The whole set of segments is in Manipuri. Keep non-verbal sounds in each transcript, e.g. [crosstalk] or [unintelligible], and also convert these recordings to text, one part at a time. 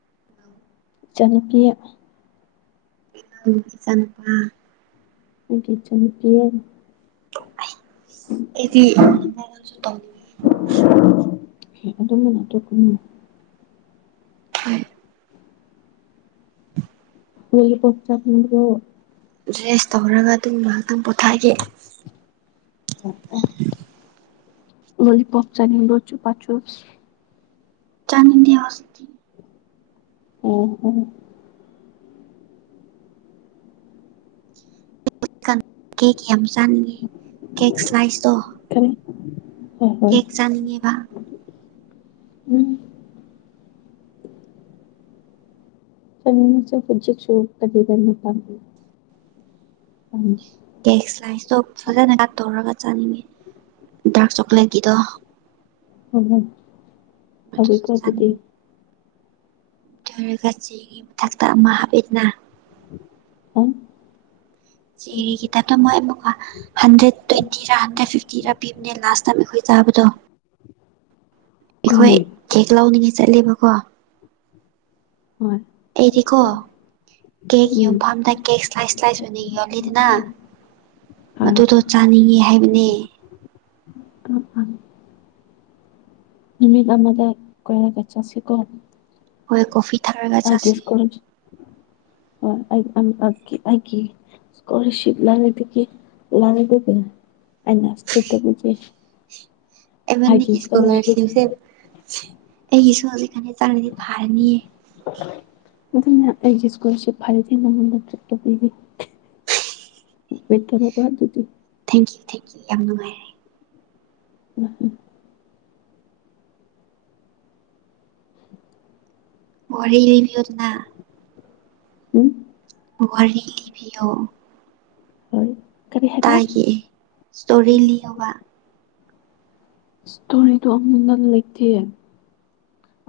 [inaudible] ꯏꯆꯥꯅꯨꯄꯤ ꯏꯆꯥꯅꯨꯄꯥ ꯑꯩꯒꯤ ꯏꯆꯥꯅꯨꯄꯤ ꯑꯩꯗꯤ [unintelligible] [inaudible] ꯍꯥꯏ ꯃꯣꯏꯒꯤ ꯄꯣꯛ ꯆꯥꯐꯝꯗꯨꯔꯣ ꯔꯦꯁ ꯇꯧꯔꯒ ꯑꯗꯨꯝ ꯉꯥꯏꯍꯥꯛꯇꯪ ꯄꯣꯊꯥꯒꯦ ꯂꯣꯂꯤ ꯄꯣꯞ ꯆꯅꯤꯕꯔꯣ ꯆꯨꯄꯥ ꯆꯨꯄꯁ ꯆꯅꯤꯡꯗꯦ ꯍꯧꯖꯤꯛꯇꯤ ꯑꯣ ꯍꯣ ꯀꯦꯛ ꯌꯥꯝ ꯆꯥꯅꯤꯡꯉꯦ ꯀꯦꯛ ꯁ꯭ꯂꯥꯏꯁꯇꯣ ꯀꯔꯤ ꯍꯣꯏ ꯍꯣꯏ ꯀꯦꯛ ꯆꯥꯅꯤꯡꯉꯦꯕ ꯎꯝ ꯆꯥꯅꯤꯡꯉꯦ ꯆꯣꯢꯄꯣꯝ ꯆꯤꯞꯁꯨ ꯑꯗꯨꯒ ꯅꯤꯞꯄꯥꯝꯕꯦ ꯇꯦꯁ ꯁꯂꯥꯢꯁꯇꯣ ꯐꯖꯅ ꯉꯥꯛ ꯇꯧꯔꯒ ꯆꯥꯅꯤꯡꯉꯤ ꯗꯥꯔꯛ ꯆꯣꯀ꯭ꯂꯦꯠꯀꯤꯗꯣ ꯍꯣꯡꯑꯣ ꯑꯗꯨꯁꯨ ꯍꯩꯒꯗꯔ ꯗꯨꯗꯤ ꯇꯣꯏꯔꯒ ꯆꯦꯒꯤ ꯃꯊꯛꯇ ꯑꯃ ꯍꯥꯞꯄꯦꯗꯅ ꯑ ꯆꯦꯒꯤ ꯇꯥꯏꯞꯇ ꯃꯣꯏ ꯑꯃꯨꯛꯀ ꯍꯟꯗ꯭ꯔꯦꯠ ꯇ꯭ꯋꯦꯟꯇꯤꯔ ꯍꯟꯗ꯭ꯔꯦꯠ ꯐꯤꯐꯇꯤꯔꯥ ꯄꯤꯕꯅꯦ ꯂꯥꯁ ꯑꯩꯈꯣꯏ ꯇꯥꯕꯗꯣ ꯑꯩꯈꯣꯏ ꯀꯔꯤ ꯀꯦꯛ ꯂꯧꯎꯅꯤꯡꯉꯦ ꯆꯠꯂꯦꯕꯀꯣ ꯍꯣꯏ ꯑꯩꯗꯤꯀꯣ ꯀꯦꯛ ꯎꯝ ꯌꯣꯟꯐꯝꯗ ꯀꯦꯛ ꯏꯁ꯭ꯂꯥꯏꯁ ꯁ꯭ꯂꯥꯏꯁ ꯑꯣꯏꯅ ꯌꯣꯜꯂꯤꯗꯅ ꯃꯗꯨꯗꯣ ꯆꯥꯅꯤꯡꯏꯤ ꯍꯥꯏꯕꯅꯦ [unintelligible] ꯅꯨꯃꯤꯠ ꯑꯃꯗ ꯀꯣꯏꯔꯒ ꯆꯥꯁꯤꯀ ꯍꯣꯏ ꯀꯣꯐꯤ ꯊꯛꯔꯒ ꯑꯩꯒꯤ ꯆꯠꯁꯤ ꯁꯀꯣꯂꯔꯁꯤꯞ ꯍꯣꯢ ꯑꯩ ꯑꯟꯄꯥꯛꯒꯤ ꯑꯨꯒꯤ ꯁꯀꯣꯂꯔꯁꯤꯞ ꯂꯥꯛꯔꯤꯛꯇꯒꯤ ꯂꯥꯢꯔꯤꯗꯒꯤ ꯑꯩꯅ ꯁꯇꯔꯤꯞ ꯇꯧꯕꯤꯒꯦ ꯑꯦꯃꯅꯤꯒꯤ ꯁꯀꯣꯂꯔꯁꯤꯞꯁꯦ ꯑꯩꯒꯤꯁꯨ ꯍꯧꯖꯤꯛ ꯈꯅ ꯆꯥꯔꯗꯤ ꯐꯥꯔꯅꯤꯌꯦ ꯑꯗꯨꯅ ꯑꯩꯖꯦ ꯁꯀꯣꯂꯔꯁꯤꯞ ꯐꯔꯗꯤ ꯅꯪꯉꯣꯟꯗ ꯇꯔꯤꯠ ꯇꯧꯕꯤꯒꯦ ꯋꯤ ꯀꯦꯅꯣꯠ ꯗꯋꯥꯟꯗꯨꯗꯤ ꯊꯦꯡꯀꯤ ꯌꯥꯝ ꯅꯨꯡꯉꯥꯏꯔꯦ ꯎꯝꯝ ꯋꯥꯔꯤ ꯂꯤꯑꯣꯗꯅ ꯎꯝ ꯋꯥꯔꯤ ꯂꯤꯕꯤꯌꯣ ꯍꯣꯏ ꯀꯔꯤ ꯍꯥꯏꯕ ꯇꯥꯏꯈꯤꯑꯦ ꯁꯇꯣꯔꯤ ꯂꯤꯌꯣꯕꯥ ꯏꯁꯇꯣꯔꯤꯗꯣ ꯑꯃꯨꯛ ꯅꯛꯅ ꯂꯩꯇꯦꯌꯦ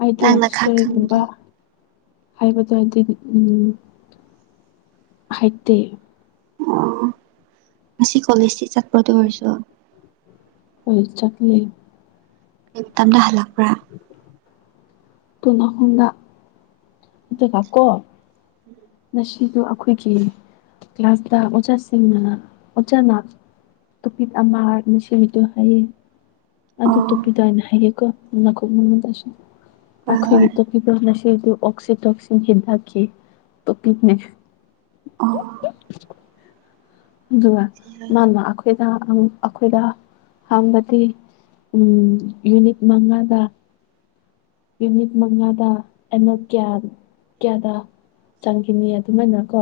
ꯑꯩꯗꯤ ꯅꯪꯅ ꯈꯥꯛ ꯏꯁꯇꯣꯔꯤꯒꯨꯝꯕ ꯈꯪꯕꯗꯣ ꯍꯥꯏꯕꯗꯣ ꯍꯥꯏꯗꯤ ꯎꯝ ꯍꯩꯇꯦ ꯑꯣ ꯉꯁꯤ ꯀꯣꯂꯦꯁꯇꯤ ꯆꯠꯄ꯭ꯔ ꯑꯗꯨ ꯑꯣꯏꯔꯁꯨ ꯎꯝ ꯆꯠꯂꯦ ꯀꯩ ꯃꯇꯝꯗ ꯍꯜꯂꯛꯄ꯭ꯔꯥ ꯄꯨꯡ ꯑꯍꯨꯝꯗ ꯑꯗꯨꯒꯀꯣ ꯑꯁꯤꯗ ꯑꯩꯈꯣꯏꯒꯤ ꯀ꯭ꯂꯥꯁꯇ ꯑꯣꯖꯥꯁꯤꯡꯅ ꯑꯣꯖꯥꯅ ꯇꯣꯄꯤꯛ ꯑꯃꯥ ꯃꯤꯁꯦꯝꯃꯤꯗꯣ ꯍꯥꯏꯌꯦ ꯑꯗꯨ ꯑꯣ ꯇꯣꯞꯄꯤꯛꯗꯣ ꯍꯥꯏꯅ ꯍꯥꯏꯒꯦꯀꯣ ꯅꯀꯣꯡ ꯃꯅꯨꯡꯗꯁꯨ ꯍꯣꯏ ꯑꯩꯈꯣꯏꯒꯤ ꯍꯣꯏ ꯇꯣꯄꯤꯛꯇꯣ [unintelligible] ꯑꯣ ꯑꯗꯨꯒ ꯃꯥꯅ ꯑꯩꯈꯣꯏꯗ ꯑꯪ ꯑꯩꯈꯣꯏꯗ ꯍꯪꯕꯗꯤ ꯎꯝ ꯌꯨꯅꯤꯠ ꯃꯉꯥꯗ ꯌꯨꯅꯤꯠ ꯃꯉꯥꯗ ꯑꯩꯅ ꯀꯌꯥ ꯀꯌꯥꯗ ꯆꯪꯈꯤꯅꯤ ꯑꯗꯨꯃꯥꯏꯅ ꯀꯣ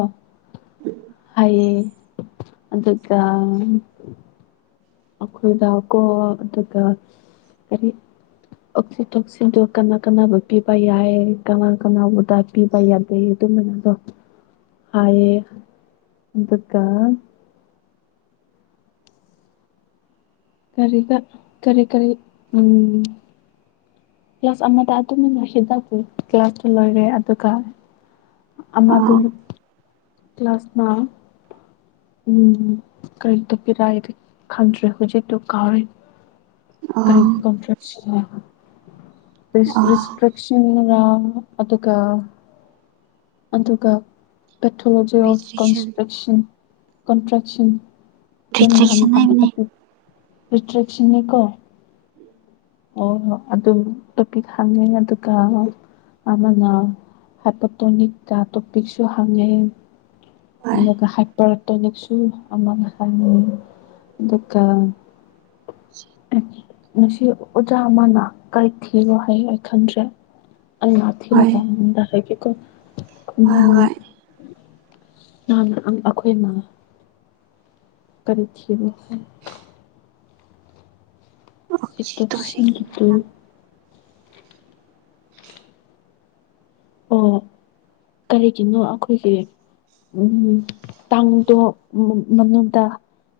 ꯍꯥꯏꯌꯦ ꯑꯗꯨꯒ ꯑꯩꯈꯣꯏꯗꯀꯣ ꯑꯗꯨꯒ ꯀꯔꯤ ꯑꯣꯁꯤ ꯇꯣꯛꯁꯤꯗꯣ ꯀꯅꯥ ꯀꯅꯥꯕꯨ ꯄꯤꯕ ꯌꯥꯏ ꯀꯅꯥ ꯀꯅꯥꯕꯨꯗ ꯄꯤꯕ ꯌꯥꯗꯦ ꯑꯃꯅꯒꯣ ꯍꯥꯏꯌꯦ ꯑꯗꯨꯒ ꯀꯔꯤꯒ ꯀꯔꯤ ꯀꯔꯤ ꯎꯝ ꯀ꯭ꯂꯥꯁ ꯑꯃꯗ ꯇꯨꯃꯤꯟꯅ ꯍꯤꯞꯄꯒ ꯀ꯭ꯂꯥꯁꯇꯨ ꯂꯣꯏꯔꯦ ꯑꯗꯨꯒ ꯑꯃꯗꯨ ꯑꯣ ꯀ꯭ꯂꯥꯁꯅ ꯎꯝ ꯀꯔꯤ ꯇꯣꯄꯤꯛꯔ ꯍꯥꯏꯑꯩ ꯈꯪꯗ꯭ꯔꯦ ꯍꯧꯖꯤꯛꯇꯨ ꯀꯥꯎꯔꯦ ꯀꯔꯤ ꯑꯣ ꯔꯤ ꯑꯣ ꯑꯣ ꯔꯤꯁꯇ꯭ꯔꯤꯛꯁꯟꯅꯔ ꯑꯗꯨꯒ ꯑꯗꯨꯒ pathology of restriction ꯀꯟꯁꯄ꯭ꯔꯦꯛꯁꯟ contraction rejection ꯍꯥꯏꯕꯅꯦ [unintelligible] ꯑꯣ ꯑꯗꯨꯝ ꯇꯣꯄꯤꯛ ꯍꯪꯉꯦ ꯑꯗꯨꯒ ꯑꯃꯅ ꯍꯥꯏꯄꯥꯇꯣꯅꯤꯛꯇ ꯇꯣꯄꯤꯛꯁꯨ ꯍꯪꯉꯦ ꯍꯣꯏ ꯃꯤꯅꯒ ꯍꯥꯏꯠ ꯄꯦꯔꯥꯇꯣꯅꯤꯛꯁꯨ ꯑꯃꯛ ꯍꯥꯏꯅꯤꯡꯉꯤ ꯑꯗꯨꯒ ꯑꯦ ꯉꯁꯤ ꯑꯣꯖꯥ ꯑꯃꯅ ꯀꯔꯤ ꯊꯤꯔꯣ ꯍꯥꯏꯑꯦ ꯑꯩ ꯈꯪꯗ꯭ꯔꯦ ꯑꯩ ꯃꯥ ꯊꯤꯔ ꯍꯣꯏ ꯀꯥꯟꯗ ꯍꯥꯏꯒꯦꯀꯣ ꯍꯣꯏ ꯎꯝ ꯍꯣꯏ ꯅꯥꯅ ꯑꯪ ꯑꯪꯩꯈꯣꯏꯅ ꯀꯔꯤ ꯊꯤꯕꯅꯣ ꯍꯪ ꯁꯤꯇꯣꯞꯁꯤꯟꯗꯨꯗꯤ ꯑꯣꯛꯁꯤꯇꯣꯁꯤꯟꯒꯤꯅꯦꯔ ꯑꯣ ꯀꯔꯤꯒꯤꯅꯣ ꯑꯩꯈꯣꯏꯒꯤ ꯎꯝ ꯇꯥꯡꯗꯣ ꯃꯅꯨꯡꯗ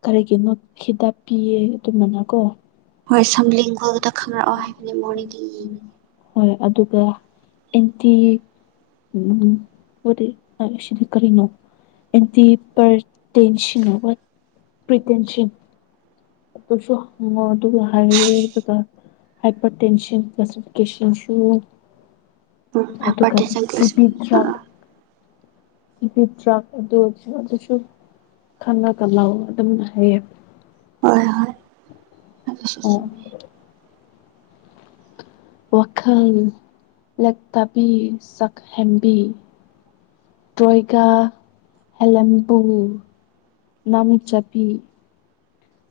ꯀꯔꯤꯒꯤꯅꯣ ꯈꯤꯇ ꯄꯤꯌꯦ ꯑꯗꯨꯃꯅ ꯀꯣ ꯍꯣꯏ ꯁꯝꯂꯤꯡꯍꯜꯗ ꯈꯪꯪꯂꯛꯑꯣ ꯍꯥꯏꯕꯅꯦ ꯃꯣꯔꯅꯤꯡꯗꯒꯤ ꯌꯦꯡꯉꯦ ꯍꯣꯏ ꯑꯗꯨꯒ ꯑꯦꯟꯇꯤ ꯎꯝ ꯑꯣꯗꯤ ꯑꯁꯤꯗꯤ ꯀꯔꯤꯅꯣ ꯑꯦꯟꯇꯤꯄ꯭ꯔ ꯇꯦꯟꯁꯤꯡꯅꯑꯣꯏ ꯄ꯭ꯔꯤꯇꯦꯟꯁꯟ ꯇꯣꯄꯤꯛꯁꯨ ꯍꯪꯉꯣ ꯑꯗꯨꯒ ꯍꯥꯏꯔꯒꯦ ꯑꯗꯨꯒ ꯍꯥꯏꯄꯔ ꯇꯦꯟꯁꯟ ꯀ꯭ꯂꯥꯁꯤꯐꯤꯀꯦꯁꯟꯁꯨ ꯎꯝ ꯑꯗꯨꯒ ꯍꯥꯏꯄꯔꯇꯦꯟꯁꯟ ꯀ꯭ꯂꯥꯁ ꯇꯤꯕꯤꯗ꯭ꯔꯛ ꯑꯥ ꯇꯤꯕꯤꯗ꯭ꯔꯛ ꯑꯗꯨ ꯑꯗꯨꯁꯨ ꯈꯪꯉꯒ ꯂꯥꯛꯑꯣ ꯑꯗꯨꯝ ꯍꯥꯏꯌꯦ ꯍꯣꯏ ꯍꯣꯏ ꯑꯣ ꯋꯥꯈꯜ ꯂꯛꯇꯕꯤ ꯆꯥꯛꯍꯦꯝꯕꯤ ꯇꯣꯏꯒꯥ ꯍꯦꯂꯦꯝꯕꯨ ꯅꯃꯤ ꯆꯄꯤ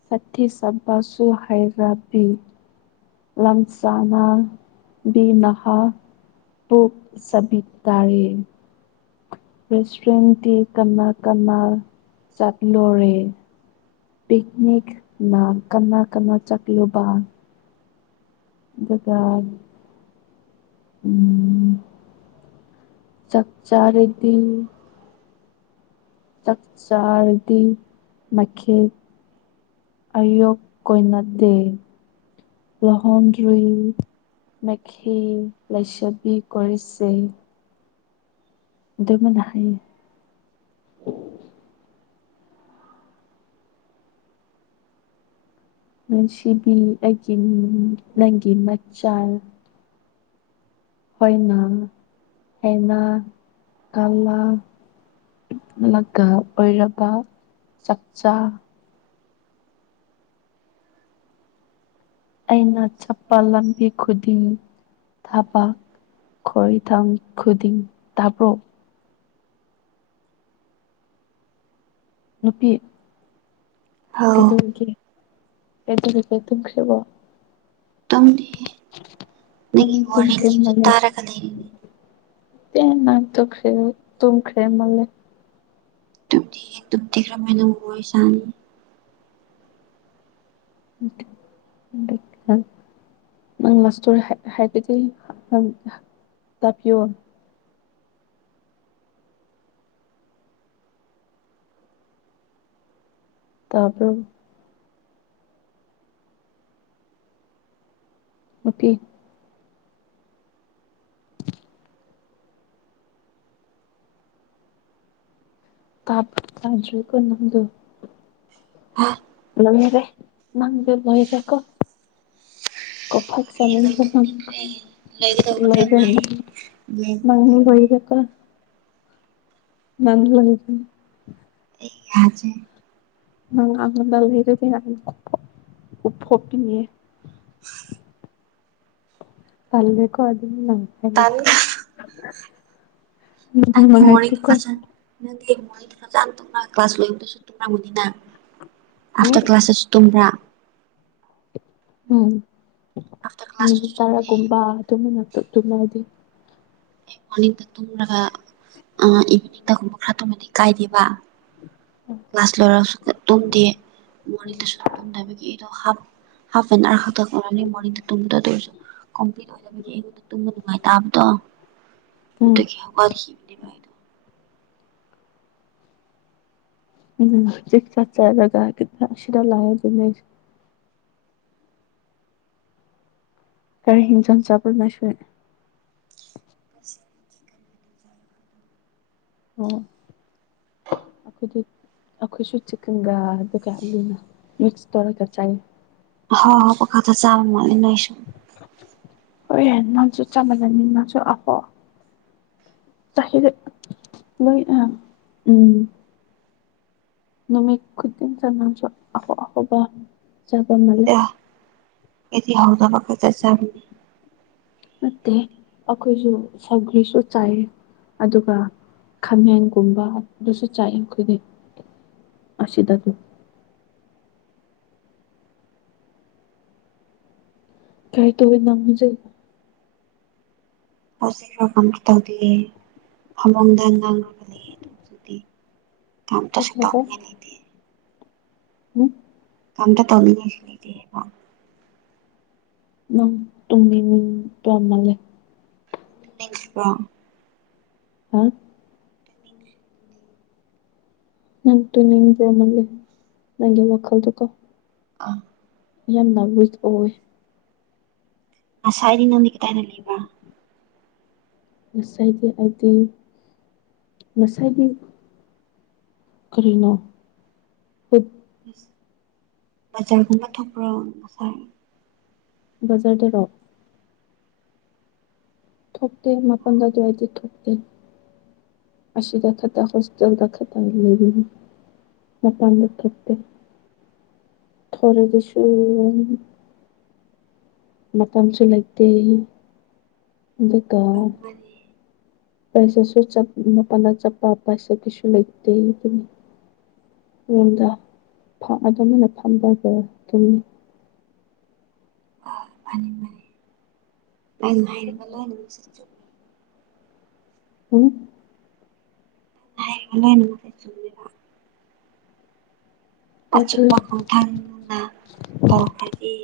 ꯁꯠꯇꯤ ꯁꯕꯁꯨ ꯍꯩꯔꯥꯕꯤ ꯂꯝꯁꯅꯥ ꯕꯤ ꯅꯍꯥ ꯇꯣꯛꯣꯛ ꯁꯕꯤꯠ ꯇꯥꯔꯦ ꯔꯦꯁꯇꯨꯔꯦꯟꯇꯤ ꯀꯅꯥ ꯀꯅꯥ ꯆꯠꯂꯣꯔꯦ ꯄꯤꯛꯅꯤꯛꯅ ꯀꯅꯥ ꯀꯅꯥ ꯆꯥꯛꯂꯣꯕꯥ ꯑꯗꯨꯒꯀ ꯎ ꯆꯥꯛ ꯆꯥꯔꯦꯗꯤ ꯆꯥꯛꯆꯥꯔꯗꯤ ꯃꯈꯦꯜ ꯑꯌꯣꯛ ꯀꯣꯏꯅꯥ ꯗꯦ ꯂꯍꯟꯗ꯭ꯔꯤ ꯃꯦꯈꯦ ꯂꯥꯏꯁꯕꯤ ꯀꯣꯏꯁꯦ ꯑꯗꯨꯃꯅ ꯍꯥꯏꯌꯦ ꯅꯨꯡꯁꯤꯕꯤ ꯑꯩꯒꯤ ꯅꯪꯒꯤ ꯃꯆꯜ ꯍꯅꯥ ꯍꯅꯥ ꯀꯂ ꯑꯗꯨꯒ ꯑꯣꯏꯔꯕ ꯆꯛꯆꯥ ꯑꯩꯅ ꯆꯠꯄ ꯂꯝꯕꯤ ꯈꯨꯗꯤꯡ ꯊ ꯄꯥꯛ ꯈꯔꯤꯊꯝ ꯈꯨꯗꯤꯡ ꯇꯥꯕ꯭ꯔꯣ ꯅꯨꯄꯤ ꯍꯥꯎ ꯀꯩꯗꯧꯔꯤꯒꯦ ꯇꯨꯝꯈ꯭ꯔꯕꯣ ꯇꯨꯝꯗꯦ ꯅꯪ ꯅꯪꯒꯤ ꯋꯥꯔꯤ ꯇꯨꯝꯈ꯭ꯔꯦ ꯂꯤꯕꯗꯨ ꯇꯥꯔꯒ ꯂꯩꯔꯤꯅꯦ ꯇ ꯅ ꯇ ꯈ꯭ꯔꯦ ꯇꯈ꯭ꯔꯦ ꯃꯥ ꯂꯩꯦ ꯑꯗꯨ ꯗꯔ ꯃꯥꯏꯅ ꯍꯣꯏ ꯆꯅꯤ [unintelligible] [unintelligible] ꯇꯕ꯭ꯔꯣ ꯅꯨꯄꯤ ꯇꯥ ꯆꯥꯖꯣꯏ ꯀ ꯅꯗ [unintelligible] ꯍꯥ [unintelligible] ꯃꯅꯤ ꯑꯣꯏ ꯆꯀ꯭ꯔ ꯑꯩ ꯂꯣꯏ ꯇꯨꯝꯅꯤꯡꯈ꯭ꯔꯦ ꯂꯣꯏꯒꯗꯧꯕꯗ ꯉꯥꯏ ꯉꯥꯏꯕꯈꯛ ꯇꯧꯔꯦ [unintelligible] [unintelligible] [unintelligible] [unintelligible] ꯇꯜꯂꯦꯀꯣ ꯑꯗꯨ ꯅꯪꯄꯗꯦ ꯇꯟ [unintelligible] ꯅꯪꯗꯤ ꯀ꯭ꯂꯥꯁ ꯂꯣꯏꯗ ꯁꯨꯨꯝꯕ꯭ꯔꯥ ꯃꯨꯅꯤꯅ ꯎꯝ ꯑꯐꯇꯔ ꯀ꯭ꯂꯥꯁ ꯁꯨꯇꯨꯝꯕ꯭ꯔꯥ [unintelligible] ꯎꯝ ꯑꯥꯐꯇꯔ ꯀ꯭ꯂꯥꯁꯁꯨ ꯃꯤꯅꯤꯠ ꯇꯨꯝꯗꯦ ꯇꯔꯥꯒꯨꯝꯕ ꯑꯗꯨꯃꯅꯛꯇꯅ ꯍꯥꯏꯗꯤ ꯑꯩ ꯃꯣꯔꯅꯤꯡꯗ ꯇꯨꯝꯂꯒ ꯏꯚꯤꯅꯤꯡꯗꯒꯨꯝꯕ ꯈꯔ ꯇꯨꯝꯃꯗꯤ ꯀꯥꯏꯗꯦꯕ ꯀ꯭ꯂꯥꯁ ꯂꯣꯏꯔꯒꯁꯨ ꯇꯨꯝꯗꯦ ꯃꯣꯔꯅꯤꯡꯗꯁꯨ ꯇꯨꯝꯗꯕꯒꯤ ꯑꯩꯗꯣ ꯍꯥꯞ ꯍꯥꯐ ꯑꯦꯟ ꯑꯋꯥꯔꯛꯇꯅꯤ ꯃꯣꯔꯗ ꯇꯨꯝꯗꯣꯏꯔꯁꯨ ꯀꯝꯄ꯭ꯂꯤꯠ ꯑꯣꯏꯗꯕꯒꯤ ꯑꯩꯉꯣꯟꯗ ꯇꯨꯝꯕ ꯅꯨꯡꯉꯥꯏ ꯇꯕꯗꯣ ꯎꯝ ꯑꯗꯒꯤ ꯍꯧꯒꯠꯈꯤꯕꯅꯦꯕ ꯑꯩꯗꯣ ꯎꯝ ꯆ ꯆꯒ ꯑꯁꯔ ꯂ꯫ ꯀꯔ ꯍꯤꯟꯖꯟ ꯆꯕꯔꯣ ꯅꯁꯤ ꯑꯣ ꯑꯩꯈꯣꯏꯗꯤ ꯑꯈꯣꯏꯁꯨ ꯆꯤꯀꯟꯒ ꯑꯗꯨꯒ ꯑꯂꯨꯒ ꯃꯤꯁ ꯊꯧꯔꯒ ꯆꯥꯏ ꯑꯍꯥꯎ ꯑꯍꯎꯕ ꯈꯛꯇ ꯆꯥꯕ ꯃꯥꯂꯦ ꯅꯣ ꯁꯨ ꯍꯣꯏ ꯌꯥ ꯅꯥꯟꯁꯨ ꯆꯞ ꯃꯟꯅꯤ ꯅꯪꯁꯨ ꯑꯐꯣ [unintelligible] ꯅꯨꯃꯤꯠ ꯈꯨꯗꯤꯡ ꯁꯥꯅꯥꯕ ꯆꯠꯄꯒꯤ ꯑꯐ ꯑꯐꯕ ꯆꯥꯕ ꯃꯥꯂꯦ ꯑꯩꯗꯤ ꯍꯥꯎꯇꯕ ꯈꯛꯇ ꯆꯥꯕꯅꯤ ꯅꯠꯇꯦ ꯑꯩꯈꯣꯏꯁꯨ ꯁꯧꯒ꯭ꯔꯤꯁꯨ ꯆꯥꯏ ꯑꯗꯨꯒ ꯈꯥꯃꯦꯟꯒꯨꯝꯕ ꯑꯗꯨꯁꯨ ꯆꯥꯑ ꯑꯩꯈꯣꯏꯗꯤ ꯑꯁꯤꯗ ꯑꯗꯨꯝ ꯀꯔꯤ ꯇꯧꯔꯤ ꯅꯪ ꯍꯧꯖꯤꯛ ꯍꯧꯖꯤꯛꯂꯣ ꯀꯔꯤꯝ ꯇꯧꯗꯦ ꯐꯃꯨꯡꯗ ꯉꯥꯡꯂꯤꯕꯅꯦ ꯀꯝ ꯁꯇ ꯂꯩꯗꯤ [unintelligible] ꯎꯝ ꯑꯝꯇ ꯇꯧꯅꯤꯡꯉꯥꯏꯁꯨ ꯂꯩꯇꯦꯕꯣ ꯅꯪ ꯇꯨꯝꯅꯤꯕ ꯃꯥꯜꯂꯦ [unintelligible] ꯍꯥ ꯅꯪ ꯇꯨꯝꯅꯤꯡꯕ ꯃꯥꯜꯂꯦ ꯅꯪꯒꯤ ꯃꯈꯣꯜꯗꯣ ꯀꯣ ꯑꯥ ꯌꯥꯝꯅ ꯔꯨꯡ ꯑꯣꯏꯌꯦ ꯉꯁꯥꯏꯗꯤ ꯅꯪ ꯗꯤ ꯀꯗꯥꯏꯗ ꯂꯩꯕ꯭ꯔꯥ ꯉꯁꯥꯏꯒꯤ ꯍꯥꯏꯗꯤ ꯉꯁꯥꯏꯒꯤ ꯀꯔꯤꯅꯣ ꯄꯨꯛ ꯕꯖꯥꯔꯒꯨꯝꯕ ꯊꯣꯛꯄ꯭ꯔꯣ ꯅꯈꯣꯏ ꯕꯖꯥꯔꯗꯔꯣ ꯊꯣꯛꯇꯦ ꯃꯥꯄꯜ ꯑꯗꯨꯋꯥꯏꯗꯤ ꯊꯣꯛꯇꯦ ꯑꯁꯤꯗ ꯈꯛꯇ ꯍꯣꯁꯇꯦꯜꯗ ꯈꯛꯇ ꯂꯩꯕꯅꯦ ꯃꯄꯥꯟꯗ ꯊꯣꯛꯇꯦ ꯊꯣꯔꯒꯁꯨ ꯃꯇꯝꯁꯨ ꯂꯩꯇꯦ ꯑꯗꯨꯒ ꯃꯥꯅꯤ ꯄꯩꯁꯥꯁꯨ ꯃꯄꯥꯜꯗ ꯆꯠꯄ ꯄꯩꯁꯥ ꯀꯩꯁꯨ ꯂꯩꯇꯦ ꯑꯗꯨꯅꯤ ꯔꯨꯝꯗ ꯑꯗꯨꯃꯥꯏꯅ ꯐꯝꯕꯗꯣ ꯗꯨꯨꯝꯃꯤ ꯑꯅꯤꯅꯤ [unintelligible] ꯍꯨꯡ ꯍꯥꯏꯕꯅꯦ ꯅꯣꯡꯗꯤ ꯆꯨꯒꯤꯕ꯭ꯔꯥ ꯇꯥꯗ꯭ꯔꯤ ꯑꯆꯨꯝꯄ ꯈꯣꯡꯊꯥꯡꯅ ꯇꯧꯔꯗꯤ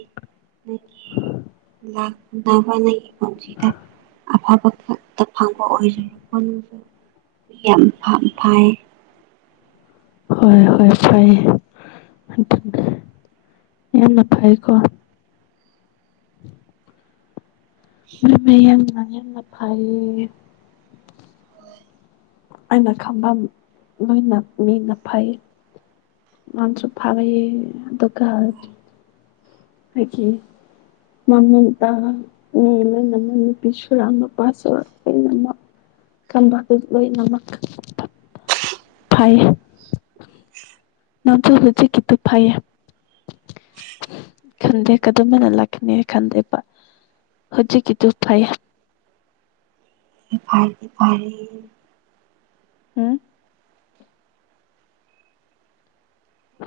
ꯂꯥꯛꯀꯗꯕ ꯅꯪꯒꯤ ꯄꯨꯟꯁꯤꯗ ꯑꯐꯕ ꯈꯛꯇ ꯐꯪꯕ ꯑꯣꯏꯖꯅꯨ ꯌꯥꯝꯐꯝ ꯐꯩꯌꯦ ꯍꯣꯏ ꯍꯣꯏ ꯐꯩꯌꯦ ꯑꯗꯨꯅ ꯌꯥꯝꯅ ꯐꯩꯀꯣ ꯌꯥꯝꯅ ꯌꯥꯝꯅ ꯐꯩꯌꯦ ꯑꯩꯅ ꯈꯪꯕ ꯂꯣꯏꯅ ꯃꯤꯅ ꯐꯩ ꯃꯥꯁꯨ ꯐꯌꯦ ꯑꯗꯨꯒ ꯑꯩꯒꯤ ꯃꯃ ꯇ ꯃꯤ ꯂꯅ ꯅꯨꯄꯤ ꯁꯨꯔꯛ ꯅꯨꯄꯥ ꯁꯨ ꯂꯣꯏꯅꯃꯛ ꯀꯟꯕ ꯑꯗꯨ ꯂꯣꯏꯅꯃ ꯐꯩꯌꯦ ꯅꯠꯇꯦ ꯍꯨꯖꯤꯛ ꯀꯤꯗꯣ ꯐꯩꯌꯦ [unintelligible] ꯈꯟꯗꯦ ꯀꯗꯧꯉꯩꯗ ꯂꯥꯛꯈꯤꯅꯤ ꯈꯟꯗꯦꯕ ꯍꯧꯖꯤꯛꯀꯤꯗꯨ ꯐꯩ ꯐꯔꯦ ꯐꯔꯦ ꯍꯨꯡ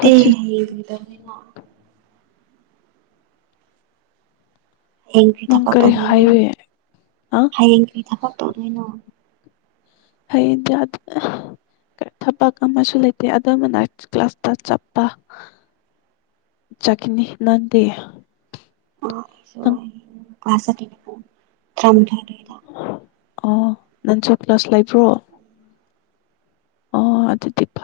ꯇꯦ [unintelligible] ꯍꯌꯦꯡ ꯀꯔꯤ ꯅꯪ ꯊꯕꯛ ꯇꯧꯗꯣꯏꯅꯣ ꯍꯥꯏꯋꯦ ꯑ ꯍꯌꯦꯡ ꯀꯔꯤ ꯊꯕꯛ ꯇꯧꯗꯣꯏꯅꯣ ꯍꯌꯦꯡꯗꯤ [unintelligible] ꯊꯕꯛ ꯑꯃꯁꯨ ꯂꯩꯇꯦ ꯑꯗꯝꯕꯅ ꯀ꯭ꯂꯥꯁꯇ ꯆꯠꯄ ꯆꯠꯀꯤꯅꯤ ꯅꯪꯗꯤ ꯅꯪ ꯀ꯭ꯂꯥꯁꯤ [unintelligible] ꯑꯣ ꯅꯟꯁꯨ ꯀ꯭ꯂꯥꯁ ꯂꯩꯕ꯭ꯔꯣ ꯑꯣ ꯑꯗꯨꯗꯤ ꯐꯦ